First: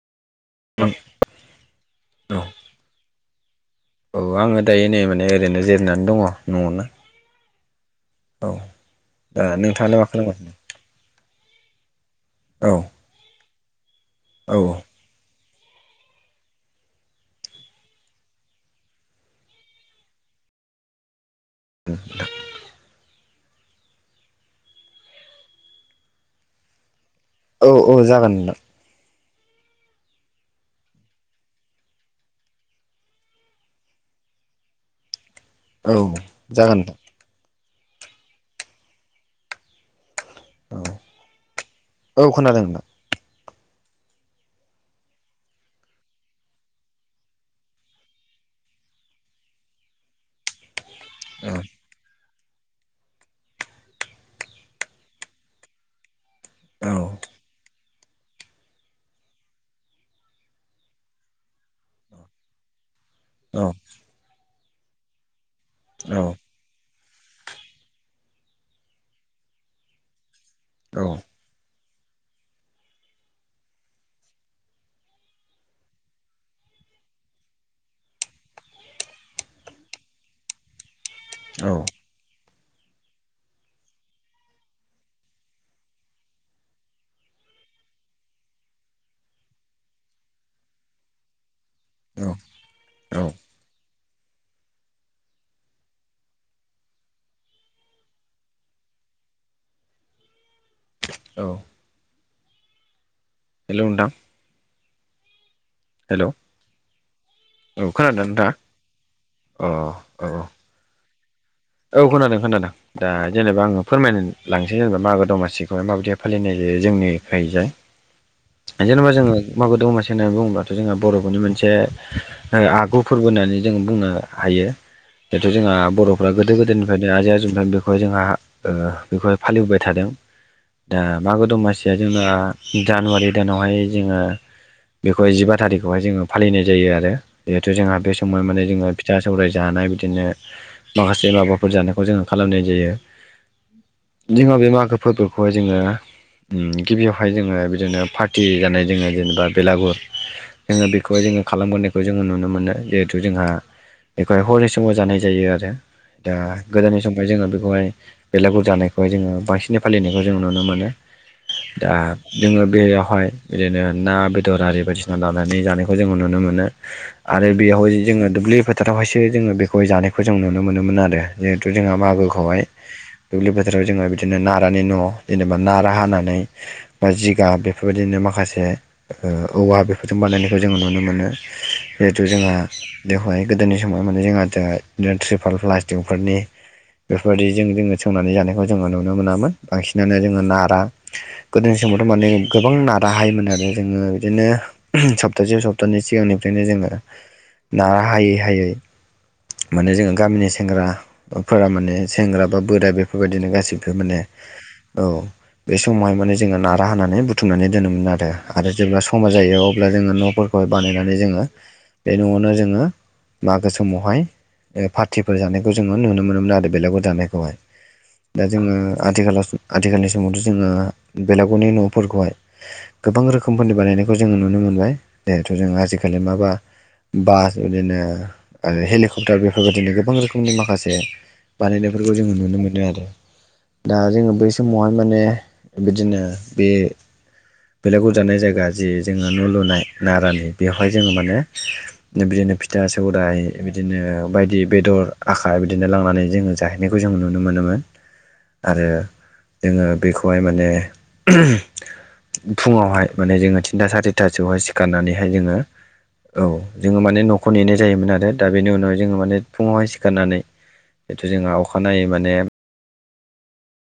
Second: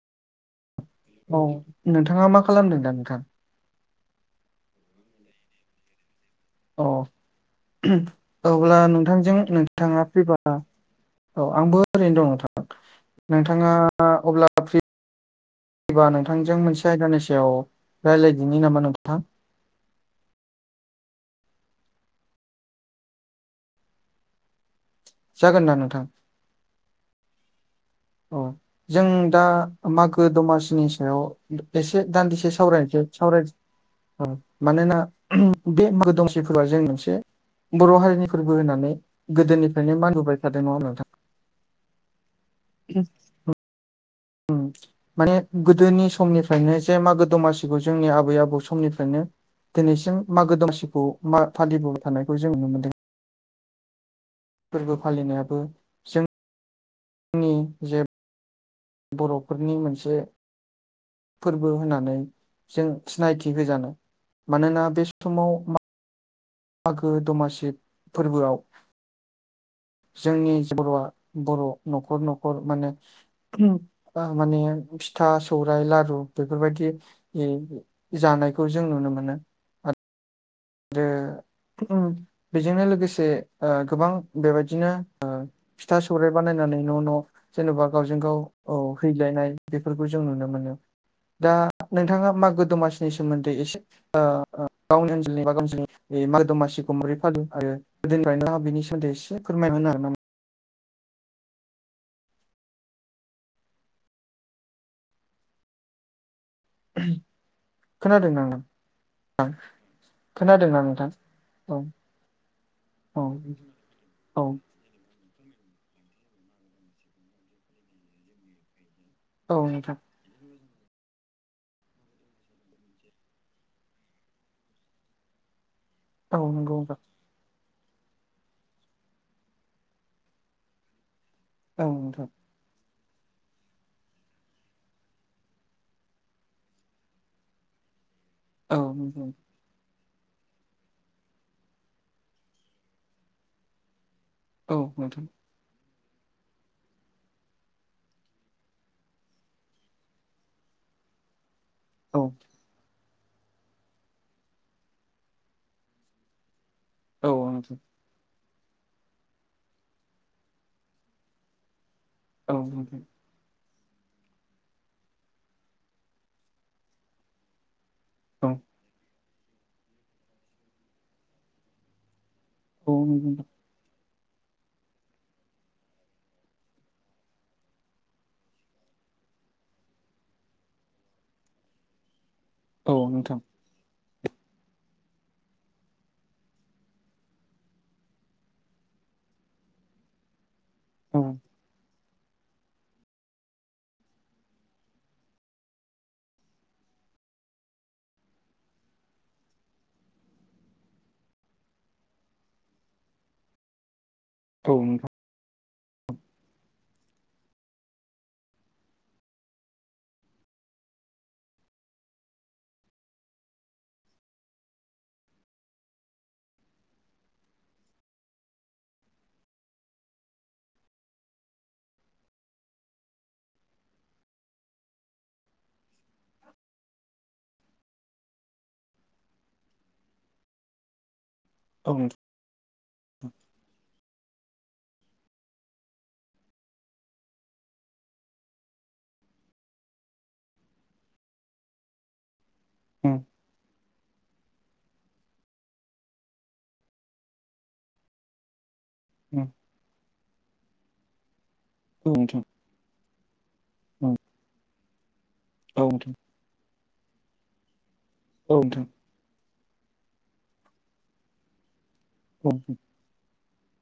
औ औ नोंथाङा मा खालामदों दा नोंथां? औ आङो दायो नै माने ओरैनो जिरायनानै दङ। अ औ अब्ला नोंथांजों दा नोंथाङालाय नोंथाङा मा खालामगासिनो फ्रिबा औ आंबो ओरैनो दं नोंथां। औ। नोंथाङा अब्ला औ फ्रि फ्रिबा नोंथांजों मोनसे आयदानि सायाव रायलायदिनि नामा नोंथां? [inaudible] जागोन ना नोंथां? औ औ जागोन नोंथां। जों दा मागो दमासिनि सायाव एसे दान्दिसे सावरायनोसै सावराय नि मानोना बे औ मागोदमसि फोरबोआ जागोन जोंनि नोंथां मोनसे बर' हारिनि फोरबो होननानै गोदोनिफ्रायनो मानिबोबाय थादो औ नङा होनबा नोंथां औ खोनादों नोंथां उम उम माने गोदोनि समनिफ्रायनो जे मागो दमासिखौ जोंनि आबै आबौ समनिफ्रायनो दिनैसिम मागो दमसिखौ मा औ फालिबोबाय थानायखौ जों नुनो मोनदों। फोरबो फालिनायाबो औ नि जेब बर'फोरनि मोनसे फोरबो होननानै जों सिनायथि औ होजानो मानोना बे समाव औ मागो दमासि फोरबोआव जोंनि जे बर'आ बर' न'खर न'खर माने माने फिथा सौराय लारु बेफोरबायदि यै जानायखौ जों नुनो मोनो। जे औ बेजोंनो लोगोसे ओ गोबां बेबायदिनो ओ फिथा सौराइ बानायनानै न' न' जेन'बा गावजों गाव औ हैलायनाय बेफोरखौ जों नुनो मोनो दा औ नोंथाङा मागो दमासिनि सोमोन्दै एसे ओ गावनि मागो दमासिखौै फालियो आरो गोदोनिफ्रायनो बिनि सोमोदै एसे फोरमायना होनो नामा औ हेलौ नोंथां हेल' औ खोनादोंना नोंथाङा अ औ औ दोंना नोंथां औ खोनादों खोनादों दा औ जेनेबा आङो फोरमायनो औ लां जेनबा मागो दमासिखौहाय माबायदि फालिनाय जायो जोंनिखायजाय जेन'बा जोङो औ मागो नोंथां दमासि होननानै बुङोबथ' जोंहा बर'फोरनि मोनसे आगु फोरबो होननानै जों बुंनो हायो दाथ' जोंहा बर' औ नंगौ नंगौ दा जोंहा जुमथ बेखौहाय जोंहा ओ बेखौहाय फालिबोबाय थादों दा मा गो औ दमासिया जोंना नोंथां जानुवारि दानावहाय जोङो बेखौहाय जिबा थारिखआवहाय जोङो फालिनाय जायो आरो जिहेथु जोंहा बे सम फ्राय माने औ जोङो फिथा नोंथां सौराय जानाय बिदिनो माखासे माबाफोर जानायखौ जोङो खालामनाय जायो जोंहा बे औ मागो नोंथां फोरबोफोरखौहाय जोङो ओम गिबियावहाय जोङो बिदिनो पार्टि जानाय जोङो जेनेबा बेलागुर जोङो बेखौ जोङो खालामबोनायखौ जोङो औ नुनो मोनो जिहेथु जोंहा बेखौहाय हरनि समाव जानाय जायो आरो दा गोदोनि समाव जोङो औ नोंथां बेखौहाय बेलागुर जानायखौहाय जोङो बांसिनै फालिनायखौ जों नुनो मोनो दा औ जोङो नोंथां बेयावहाय बिदिनो ना बेदर आरि बायदिसिना लानानै जानायखौ जोङो नुनो मोनो आरो बेयाव जि जोङो दुब्लि औ फोथारावहायसो जोङो बेखौहाय जानायखौ जों नुनो मोनोमोन आरो जिहेथु जोंहा मागोखौहाय औ नोंथां दुब्लि बोथोराव जोङो बिदिनो नारानि न' जेनेबा नारा हानानै बा जिगाब बेफोरबायदिनो माखासे ओ औवा बेफोरजों बानायनायखौ जोङो नुनो मोनो जिहेथु जोंहा औ नोंथां बेवहाय गोदोनि समाव माने जों रिपल प्लास फंफोरनि बेफोरबायदिजों जोङो सोंनानै जानायखौ जोङो नुनो मोनामोन बांसिनानो जोङो ना नारा औ गोदोनि समावथ' माने गोबां नाराहायोमोन आरो जोङो बिदिनो। सप्तासेयाव सप्तानैै सिगांनिफ्रायनो जोङो नारा हायै हायै माने जोङो गामिनि सायाव सेंग्राफोरा माने सेंग्रा बा बोरा बेफोरबायदिनो गासिबो माने औ औ बे समावहाय माने जोङो नारा होनानै बुथुमनानै दोनोमोन आरो आरो जेब्ला समा जायो अब्ला जोङो न' बानायनानै जोङो बे न'आवनो जोङो मागो समावहाय फ फोर जानायखौ जोङो नुनो मोनोमोन आरो बेलागुर जानायखौहाय दा जोङो आथिखालाव आथिखालनि समावथ' जोङो बेलागावनि न'फोरखौहाय गोबां रोखोमफोरनि बानायनायखौ जोङो नुनो मोनबाय जिहेथु जों आजिखालि माबा बास बिदिनो आरो हेलिकप्टार बेफोरबायदिनो गोबां रोखोमनि माखासे औ बानायनायफोरखौ नोंथां जोङो नुनो मोनो आरो। दा जोङो बै समावहाय माने बिदिनो बे बेलेग उजानाय जायगा जि जोङो न' लुनाय नारानि बेवहाय जोङो माने बिदिनो फिथा सौरायाइ बिदिनो बायदि बेदर आखा बिदिनो लांनानै जोङो जाहैनायखौ जों नुनो मोनोमोन आरो। उम जोङो बेखौहाय माने औ नोंथां फुङावहाय माने जोङो थिनथा सारिथासोहाय सिखारनानैहाय जोङो औ दे औ जोङो माने न'खौ नेनाय जायोमोन आरो दा औ बेनि नोंथां उनाव जोङो माने सिफुङावहाय सिखारनानै जिथु जोंहा अखानायै माने औ